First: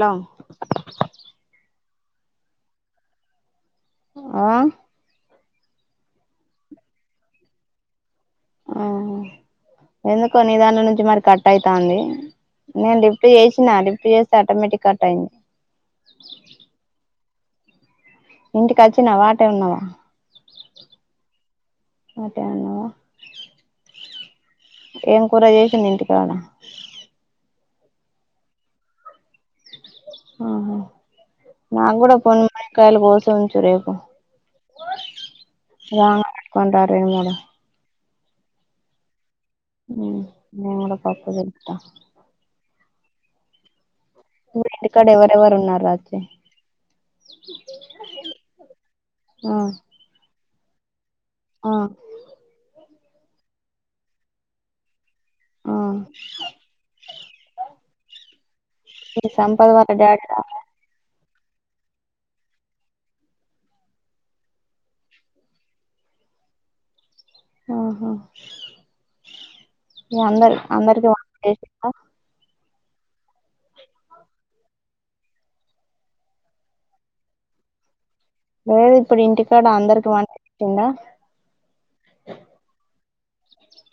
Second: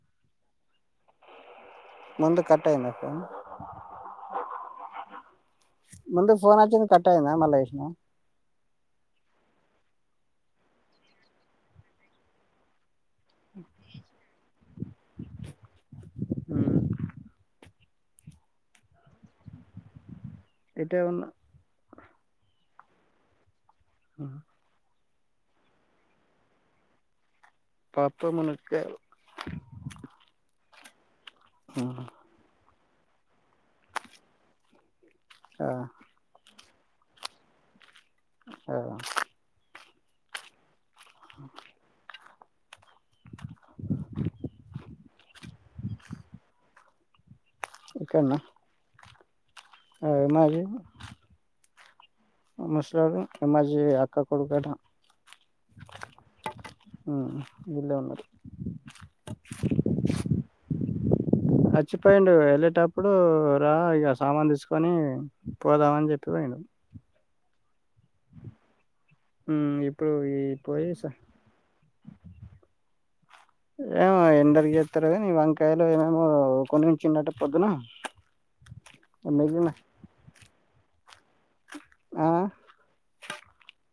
Hello ముందు కట్టైందక్క ఆహ్ ముందు ఫోన్నొచ్చింది కట్టాయిదా మల ఎష్నా ఆహ్ ఎందుకో నీ దాంట్లో నుంచి మరి కట్ అయితాంది నెన్ లీఫ్ ఫ్ట్ చేసినా లిఫ్ట్ జేస్తే ఆటోమేటిక్ కట్ అయింది ఇంటి కోచ్చివా ఆటే ఉన్నావా ఇటే ఉన్న అటే ఉన్నవా ఉమ్ ఏం కూర జేషింది ఇంటికాడ పప్పు మున్నకైలు నా గుడా పొన్ కయాల కోసి ఉంచు రేపు రా కొంటా రెండు మూడు అహ్ ఉమ్ నేను కూడా పప్పు తెప్తా ఇ ఇక్కడ ఎవరెవర్ ఉన్నారు రాత్రి ఒక్కనే ఆ ఏ మరి ఆహ్ ముసలోడు ఎమ్మాజీ అక్క కొడుకంట ఆ ఉమ్ వీళ్ళే ఉన్నరు ఇ సంపాద్ వల డాడీ రాలె చ్చిపోయిడు ఎళ్ళేటప్పుడు రా ఇగ సామాన్ తీసుకొని పోదామని జెప్పిపోయిండు ఆహా మీ అందరి అందరికి వంట చేసిన ఏమో ఎందరి జెతరో గని ఇ వంకాయలు ఏమేమో కొని ఉంచిండంట పొద్దునా లేద్ ఇప్పుడు ఇంటి కాడ అందరికి వంట చెప్పిందా ఆహ్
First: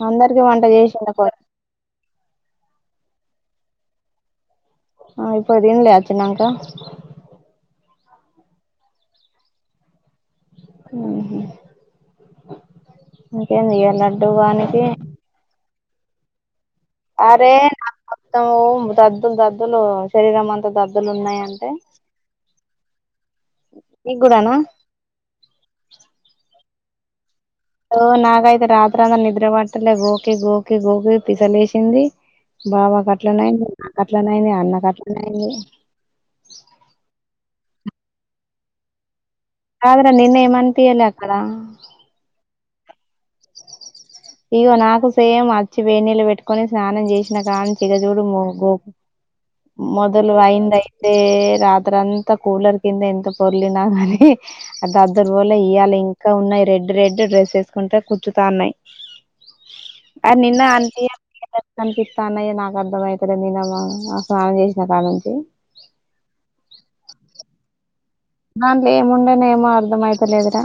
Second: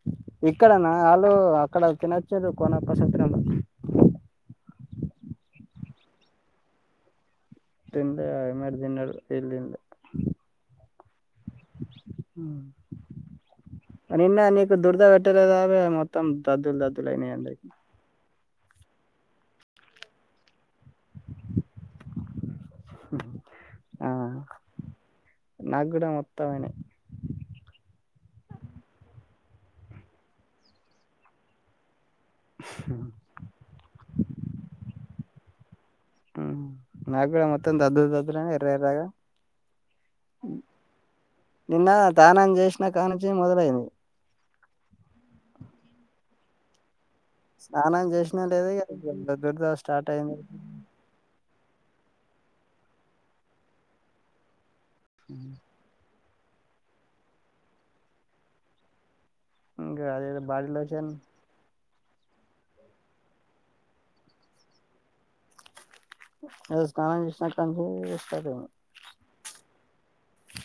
అందరికి వంట ఇక్కడనా చేసిండా కొ ఆళ్ళు అక్కడ తిన్నొచిండ్రు కొన్నొక సపిరంత ఆ ఇప్పుడ్ దింలే ఒచ్చినంక తిన్లే అందర్ దిన్నారు వీల్ దిన్లె ఉహు ఇంకేంది ఇగ ఉమ్ లడ్డు నిన్న నీకు వానికి దురద వెట్టలేదారా మొత్తం దద్దుల్ దద్దులైనై అందరికి త్తం దద్దుల్ దద్దులు శరీరం అంతా దద్దులున్నాయి అంటే ఆ నాగుడా మొత్తమైనై లో నాకైతే రాత్రంగ నిద్ర వట్టలే గోకి గోకి గోకి పిసలేషింది బావక్ అట్లనేయింది నాక్ అట్లనేయింది అన్నక్ అట్లనేయింది మ్మ్ మ్ త్తం దద్దులు దద్దులు అయినయ్ ఎర్ర ఎర్ర గ కాదుర నిన్న ఎం అనిపియలె అక్కడ నాక్ ఆనించే మొదలుయింది ఇగొ నాకు సేమ్ అచ్చి వేనీళ్లు వెట్టుకొని స్నానం జె ఒచ్చినకాంచి ఇగ చూడు మోగొ మొదలు అయిందయితే రాత్రంత కూలర్ కింద ఎంత పొర్లిన గానీ ఆ దద్దురు పొలే ఇయ్యల ఇంక ఇంకా ఉన్నయ్ రెడ్ రెడ్ డ్రెస్ ఏసుకుంటే కుచ్చుతనయ్ అ నిన్న ఆంటి కనిపిత్త అన్నది నాకు అర్ధం అయితలెద్ నెనమా ఆ స్నానం చేశిన కాంచి స్నానం చేసినట్టుంది దాంట్ల ఎం ఉందని ఏం అర్ధం అయితలేద్ర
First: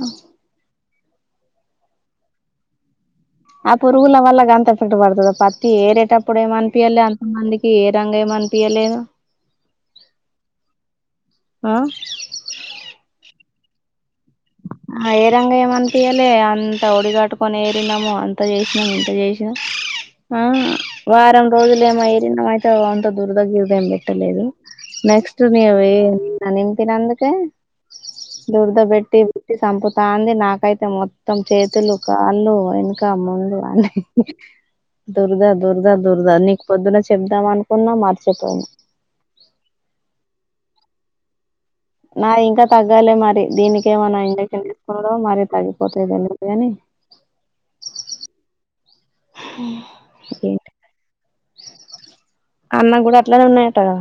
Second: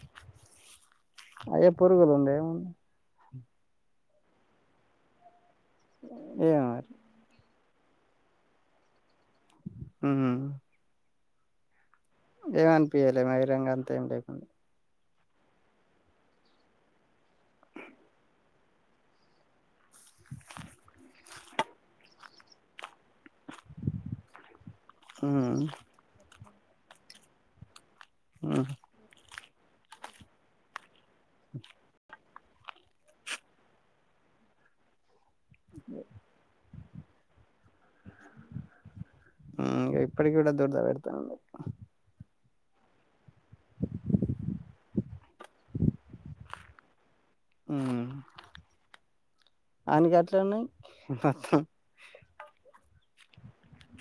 పురుగులుండే ఆ పురుగుల వల్ల గంత ఎట్లఉంటది పత్తి ఏరేటప్పుడేం అనిపియలే ఏరంగ ఎం అనిపియలేదు ఉహుమ్ ఆ ఏం అనిపియలే బహిరంగ అంత ఏం లేకుండె ఆ ఏరంగా ఏమనిపయలె అంత ఒడిగట్టుకొని ఏరినము అంత చేసినము ఇంత చేసినం ఆ వారం రోజులేమో ఎరినం ఐతే వంత్ దుర దురంగ ఏం పెట్టలేదు నెక్స్ట్ మి ఎ అతించినదుక దురద బెట్టి బెట్టి సంపుతాంది నాకైతే మొత్తం చేతులు క వాళ్ళు వెనక ముందు అన్ని దురదా దురదా దురదా నీక్ పొద్దున చెబుదాం అనుకున్న మర్చెపొయిన ఉ ఇప్పటికిగుడ దుర్ద పెడ్తాంది నా ఇంక తగ్గాలే మరి దీనికి ఏమనా ఇంజక్షన్ తీసుకున్నార మరి తగ్గిపోతద అందుకని ఉ ఆనికి అట్లఉన్నయ్ అన్న గుడఅట్లనే ఉన్నయట గ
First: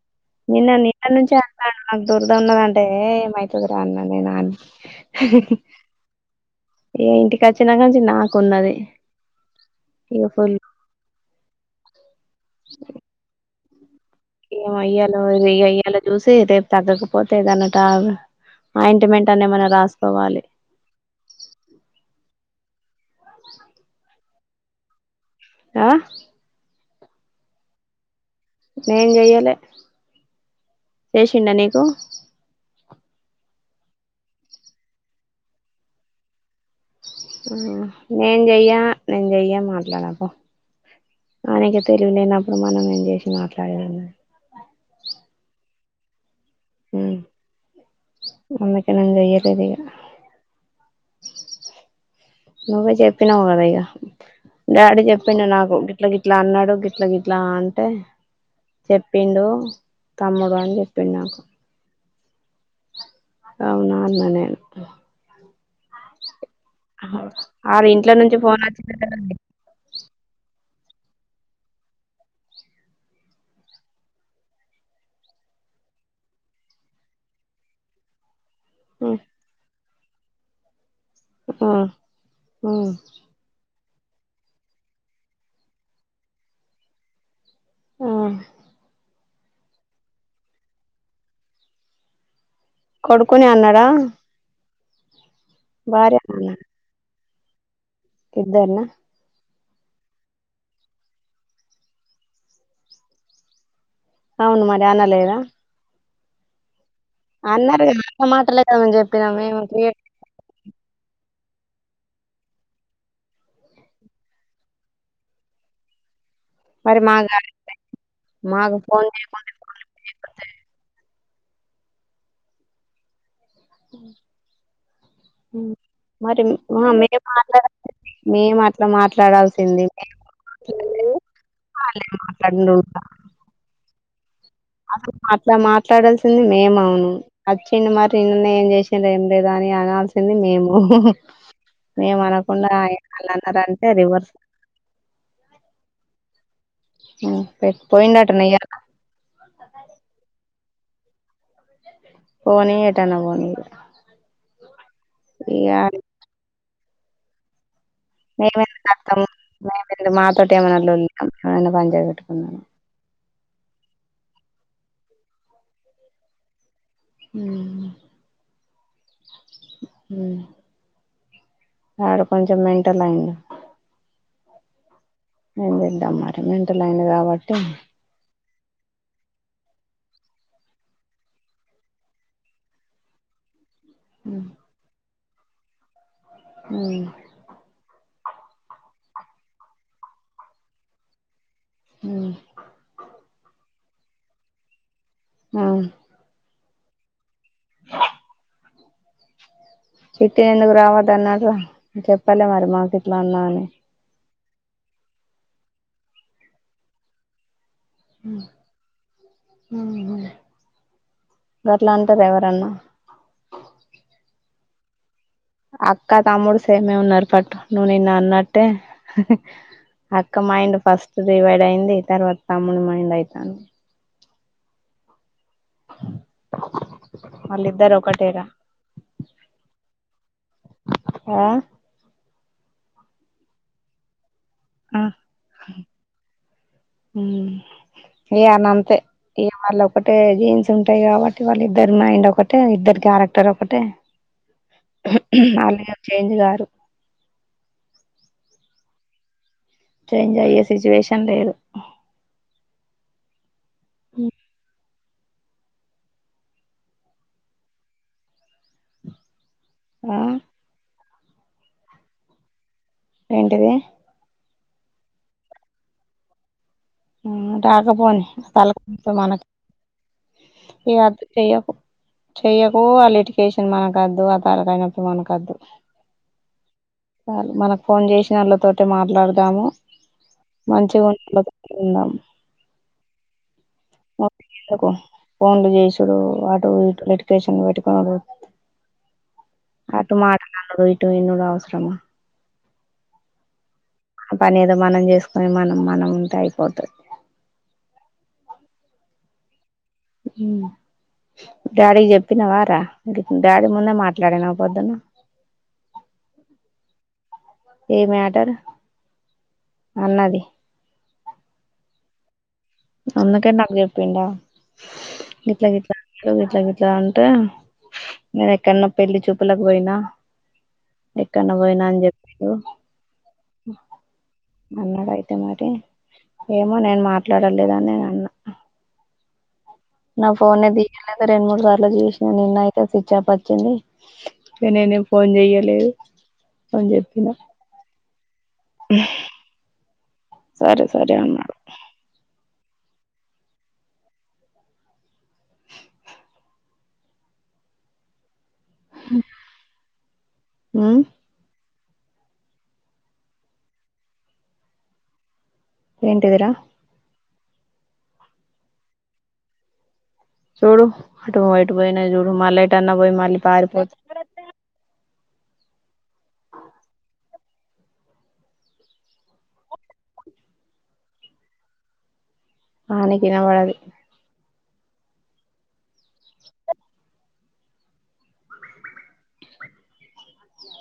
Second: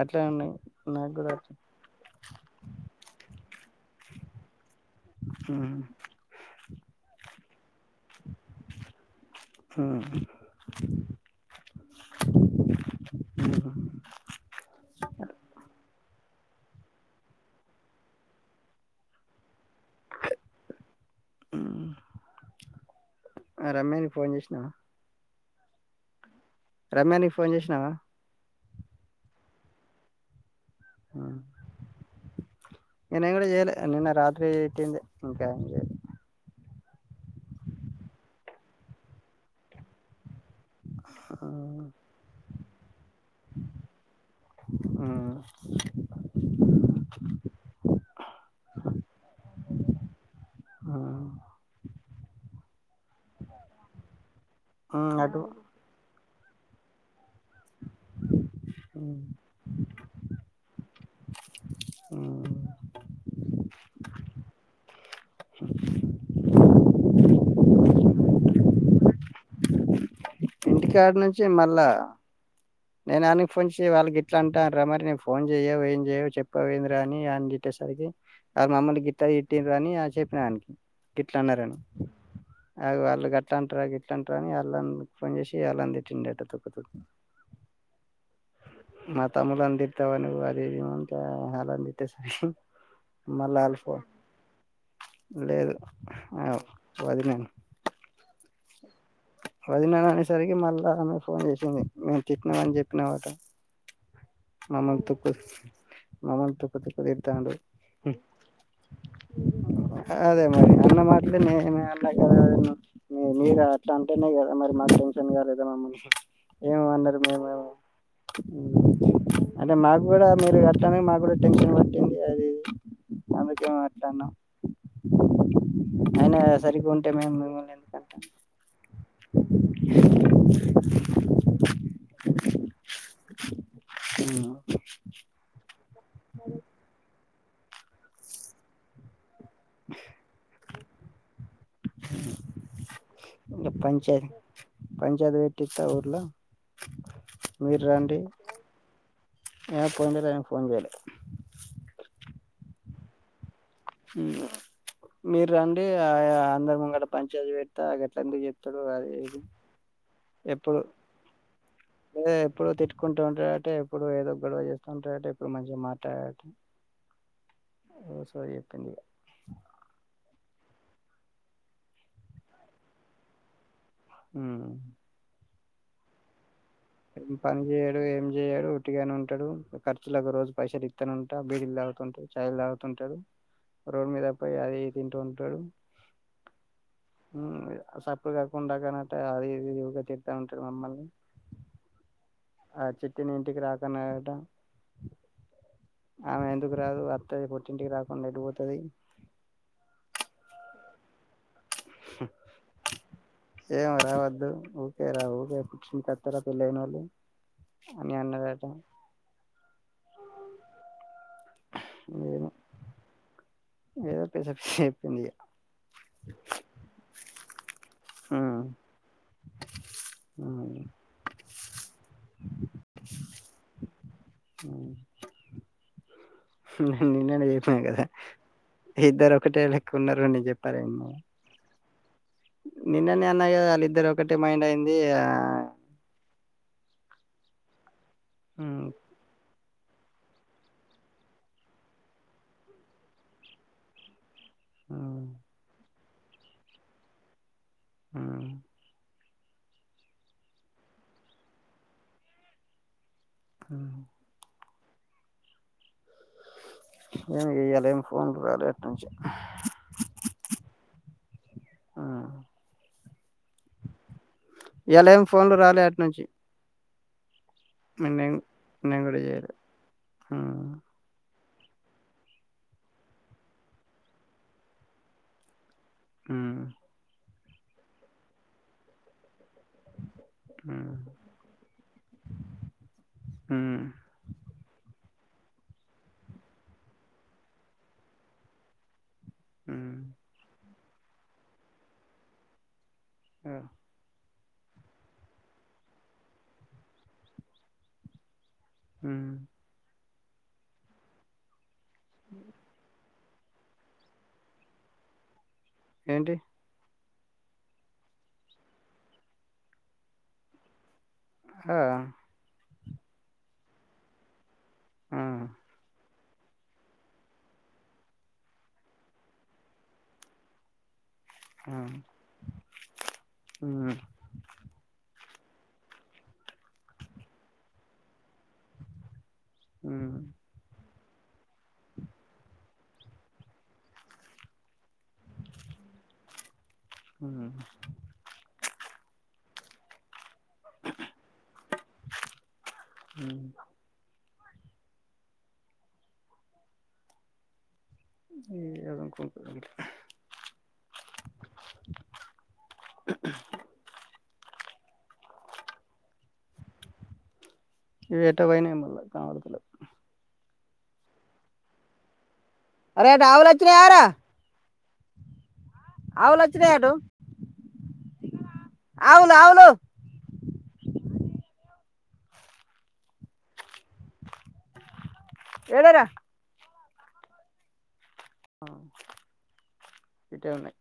అట్లనె ఉ నిన్న నినట్ నుంచి అంటాడు నాకు దూరద ఉన్నదంటే ఏ ఏమైతదిర అన్న నేను ఆని ఇంటికి ఒచ్చినకాంచి నాకున్నది ఇ ఫుల్ [inaudible] దె రేపు తగ్గకపోతే గనక ఆఇంటిమెంట్ ఏం అన రా సుకోవలె అ రమ్యని ఫోన్ చేశినవ ఆ రమ్య నీక్ ఫోన్ చేసినాధ నేన్ చెయ్యలె చేశిండ నీకు నిన్న గుడ చేయలే నిన్న రాత్రి ఏట్టింది ఇంకా ఏం చేయలే హ నేన్ చెయ్యా నేన్ చెయ్య మాట్లాడపొ ఆయనకె తెలివి లేనప్పుడు మనం ఏం చేసి మాట్లాడేదెది [inaudible] అందుకె నేన్ చేయలేద్ ఇగ నువ్వే చెప్పినవ్ గద ఇగ డాడీ చెప్పిండు నాకు గిట్ల గి గిట్ల అన్నడు గిట్లా గిట్లా అంటే చెప్పిండు తమ్ముడు అని చెప్ చేపిన్ నాక్ [inaudible] అవునా అన్న నేన్ ఆలింట్లో నుంచి ఫోన్ వచ్చిందంటకదండి ఇంటికాడ నుంచి మళ్ళా నేను ఆనకి ఫోన్ చేసి వాల్గిట్లా అంటారా మరి నేను ఫోన్ చెయవు ఏం చెయవు చెప్పవేందిరా అని సరికి ఆ మమ్మల్ని గిట్ల తిట్టిర్రు అని చెప్పిన ఆయనకి గిట్లన్నరని అ వాళ్ళు గట్లాంటర గిట్లాంటరా అని వాళ్ ఓపెన్ జేసి ఆలన్ తిట్టిందంట తుక్కు తుక్కు తమ్ములని తీడ్తవా నువు అది ఇది ఆలని తిట్టే సరికి కొడుకునే అన్నాడా భార్య ఎక్కడ ఉంది దన్న వదినా అనేసరికి మళ్ళా ఆమె ఫోన్ చేసింది మేము తిట్టినవని చెప్పినవట అవును మరి అనలేదా మమంటు తుక్కు తుక్కు తిడ్తండు అన్నారు కదా అన్న మాటలే కదా మేము చెప్పినాం మేము క్రియేట్ అదే మరి అన్న మా మీ మీరట్లా అంటేనే కదా మరి మాకు టెన్షన్ కాలేదననమ్ము మరి మా ఏమన్నరు గా- మేము మాకు ఫోన్ చే అంటే మాకూడా మీరు అట్లనే మాకూడా టెన్షన్ పట్టింది అది అందుకే మాట్లాడ్న మర [unintelligible] మేమట్లా మాట్లాడాల్సింది వాళ్లేం మాట్లాడిండు ఉమ్ అసలు అట్లా మాట్లాడాల్సింది మేమను వచ్చింది మరి నిన్న ఏం చేసింది లేదా అని అనాల్సింది మేము మేమ అనకుండా ఆలన్నరంటే రివర్స్ పంచాయత్ పెట్టిస్త ఊర్ల ఉమ్ పెట్ పోయిండటన ఇయాలా ఫోన్ చేయలే పోనీ ఎటన్న వోని ఇగ ఉమ్ మీరండి ఆ అందరి ముంగట పంచాయతీ పె త గట్లెందుకు చెప్తరు అది ఇది తొట్టే ఏమన లొల్లి ఎమైన పంచాయతీ పెట్టుకున్న ఉంటడంటే ఎప్పుడు ఏదో ఒక గొడవ చేస్తా ఉంటడంట ఇప్పుడు మంచిగా మాట్లాడంట ఉమ్ ఉమ్ ఆడు కొంచెం మెంటలయ్యిండు ఉమ్ ఏంచేద్దాం మరి మెంటలయిండు కాబట్టి చేయడు ఒట్టిగనే ఉంటాడు ఖర్చులకు రోజు పైసలిత్తనే ఉంటా బీడిలు తాగుతుంటడు చాయ్లు తాగుతుంటడు రోడ్ మీద ఉమ్ పోయి అది ఇది తింటూ ఉంటడు ఉమ్ స సప్పుడు కాకుండ కనట అది ఇది తిడ్తా ఉంటడు మమ్మల్ని ఉమ్ ఆ చిట్టిని ఇంటికి రాకన్నాడంట ఆ ఆమె ఎందుకు రాదు వత్తది పుట్టింటికి రాకుండా ఎటుపోతది చిట్టే ఎందుకు రావద్దన్నరు చెప్పలే మరి మాకిట్లా అన్నా అని ఓకే రా కొత్తగా పెళ్లైనోళ్ళు ఉమ్ ఉమ్ ఉమ్ గట్లాంటరా ఎవరన్నా ఏదో పిషప్ షేప్ [inaudible] అక్క తమ్ముడు సేమే ఉన్నరు పట్టు నువ్వు నిన్న అన్నట్టే హి హ్ అక్క మైండ్ ఫస్ట్ డివైడయింది తర్వాత తమ్ముడు మైండ్ అయితాంది. ఉమ్ నేన్ నిన్ననే చెప్పినా వాళ్ళిద్దరు గదా ఒకటేరా ఇద్దరు ఒకటే లెక్కున్నరు అని జేప్పరేమో ఆ నిన్ననే అన్న గదా వాళ్ళిద్దరు ఒకటే మైండ్ అయింది ఆ ఉమ్మ్ ఇగ ఆల్లంతే ఇగ వాళ్ళ ఒకటే జీన్స్ ఉంటయి కాబట్టి వాళ్ళిద్దరు మైండ్ ఒకటే ఇద్దరు క్యారెక్టర్ ఒకటే ఉహు ఉహ్ ఆళ్ళిగ చేంజ్ గారు ఉమ్ చేంజ్ అయ్యే సిచువేషన్ లేదు ఉమ్ నేను చెయ్యాలె ఎం ఫోన్లు రాలే అట్నుంచి ఉహ్ ఆ ఆ ఏంటిది? ఇయ్యాల ఏం ఫోన్లు రాలే అట్నుంచి ఉమ్ రాకపోని తలకాయ్ నొప్పి మనకే ఇగ [unintelligible] చెయ్యకు చెయ్యకూ ఆ లిటికేషన్ మనకద్దు ఆ తలకాయ్ నొప్పి మనకద్దు. ఉమ్ సాలు మనకు ఫోన్ చేసిన ఆళ్ళతోటె మాట్లాడదాము మంచిగా ఉందాము ఉందాం వాళ్ళని పిల్వకు [inaudible] ఫోన్లు జేసుడు అటు ఇటు లిటిగేషన్ పెట్టుకునుడు అటు మాట్లాడడు ఇటు వినుడు అవసరమా? ఉమ్ ఆ పని ఏదో మనం చేసుకొని మనం మనం ఉంటె అయిపోతది. ఉమ్ ఉమ్ డాడీకి చెప్పిన వారా? గిట్ డాడీ ముందే మాట్లాడినవా పొద్దున? ఏంటి? ఈ మ్యాటర్ అన్నది. హా అందుకనే నాక్ జెప్పిండా గిట్ల గట్లా అన్ ఒ గిట్ల గిట్లా అంటే నేను ఎక్కన్నో పెళ్ళి చూపులకు పోయినా ఎక్కన్నో పోయినా అని జెప్పిరు అన్నడయితే మరి ఏమో నేను మాట్లాడలేదని అని అన్నా హ్ నా ఫోన్ ఎ దియలేదు రెండు మూడు సార్ల జుషిన నిన్న అయితే స్విచ్ అప్ వచ్చింది నేనె ఫోన్ చెయ్యలేదు అన్ జెప్పినా ఉహ్ సరె సరె అన్నడు ఉమ్ ఏమనుకుంటదో [unintelligible] ఉమ్ ఏంటిదిరా? ఇవి ఏటో పోయినయో మల్ల కనవడ్తలేవ్ ఉహ్ చూడు అటువొ ఎటుపోయినయొ చూడు మల్లెటన్న అరే పోయి మళ్ళీ ఆవులు పారి పోత్ అవ్వుళ్లు వచ్చినాయి అటు అవ్వుళ్లు అవ్వుళ్లు ఆహ్ నీకినవడదు బెగా రా ఇటే ఉన్నాయి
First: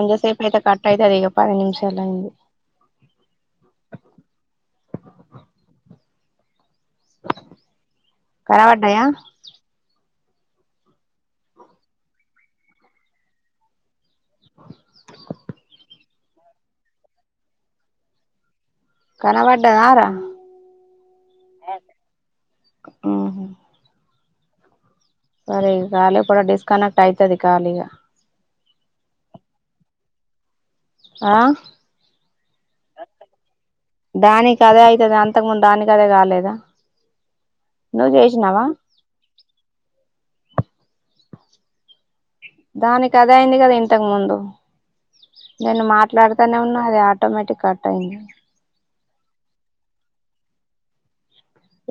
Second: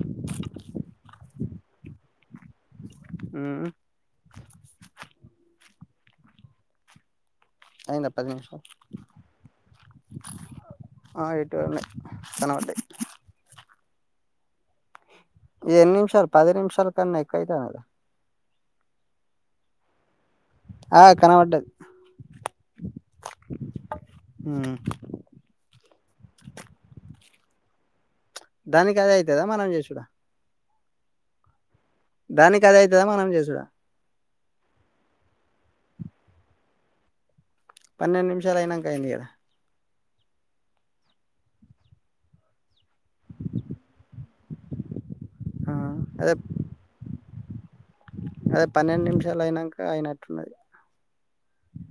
ఇంక సేపైతే కట్ ఐతది ఇగ పది నిమిషాలయింది. అయిందా పది నిమిషాల్ కనబడ్డాయా ఆ ఇటే ఉన్నయ్ కనవడ్డయ్ ఎన్ని నిమిషాల్ పది నిమిషాల్ కన్నా ఎక్కువైతాంది కదా కనవడ్డదార మ్మ్ ఉహ్ ఖాళీగా దానికీ అదే అయ్యితాద మనం జేషుడా ఆహ్ దానికదైతదా మనం జేషుడా దానికదే ఐతది అంతకముందు దానికి అదే గాలేదా పన్నెండ్నిమ్షాల్ ఐనంకా అయింది గదా దానికదే అయింది గదా ఇంతక ముందు నేను మాట్లాడ్తనే ఉన్నా అది అ అటోమాటిక్ కార్ట్ అదే పన్నెండ్నిమ్షాల్ ఐనంకా అయినట్టున్నది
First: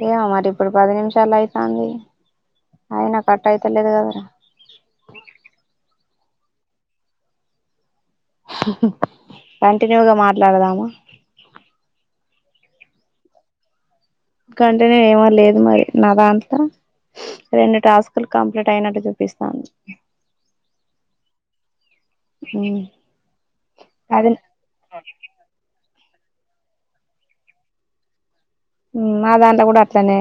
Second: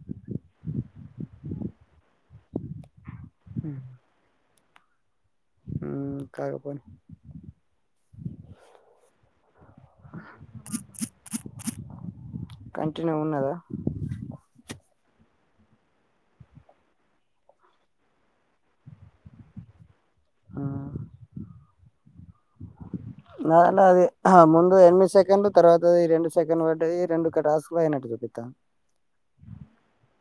ఏమో మరి ఇప్పుడు పది నిమిషాలైతాంది అయినా కట్టయితలేదు కదరా ఉమ్ కా కంటిన్యూగా మాట్లాడదామా కంటిన్యూ ఉన్నదా కంటిన్యూ ఏమో లేదు మరి నా దాంట్ల రెండు టాస్క్ లు కంప్లీట్ అయినట్టు జుపిస్తాంది ఉమ్ నా నా అది ముందు ఎన్మిద్ సెకండ్లు తర్వాతదీ రెండు సెకండ్లు వడ్డయి రెండు క టాస్క్ ల్ఐనట్టు జుపిత్తాంది ఉమ్ మాదాంట్ల గూడట్లనే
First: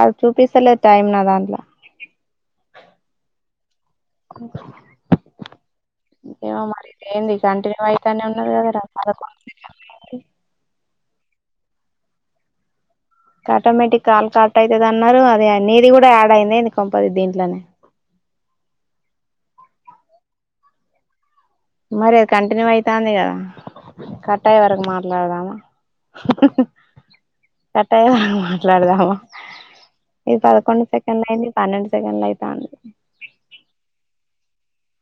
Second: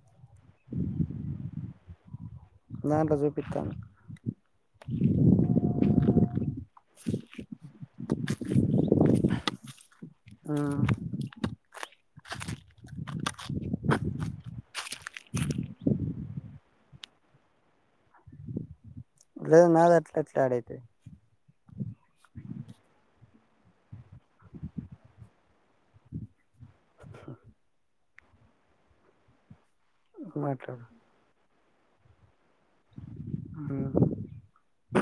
అద్ చూపిస్తలేద్ టైం నా దాంట్ల నా దాన్నిట్లో జూపిత్తాంది ఏమే మరి ఇదేంది కంటిన్యూ ఐతనే ఉన్నది గదరా పదకొండు సెకండ్స్ అయింది హ్ మ్ ఆటోమేటిక్ కాల్ కట్ ఐతదన్నరూ అదే నీది గుడా ఆడ్ ఐందా ఏంది కొంపది దీంట్లనే లేద్ నాదట్లెట్ల ఆడైతది మరి కంటిన్యూ ఐతాంది గదా కట్టయ్యే వరకు మాట్లాడదామా కట్ అయ్యేదాకా మాట్లాడ్దామా ఇది పదకొండు సెకండ్ లయింది పన్నెండు సెకండ్లైతాంది ఆ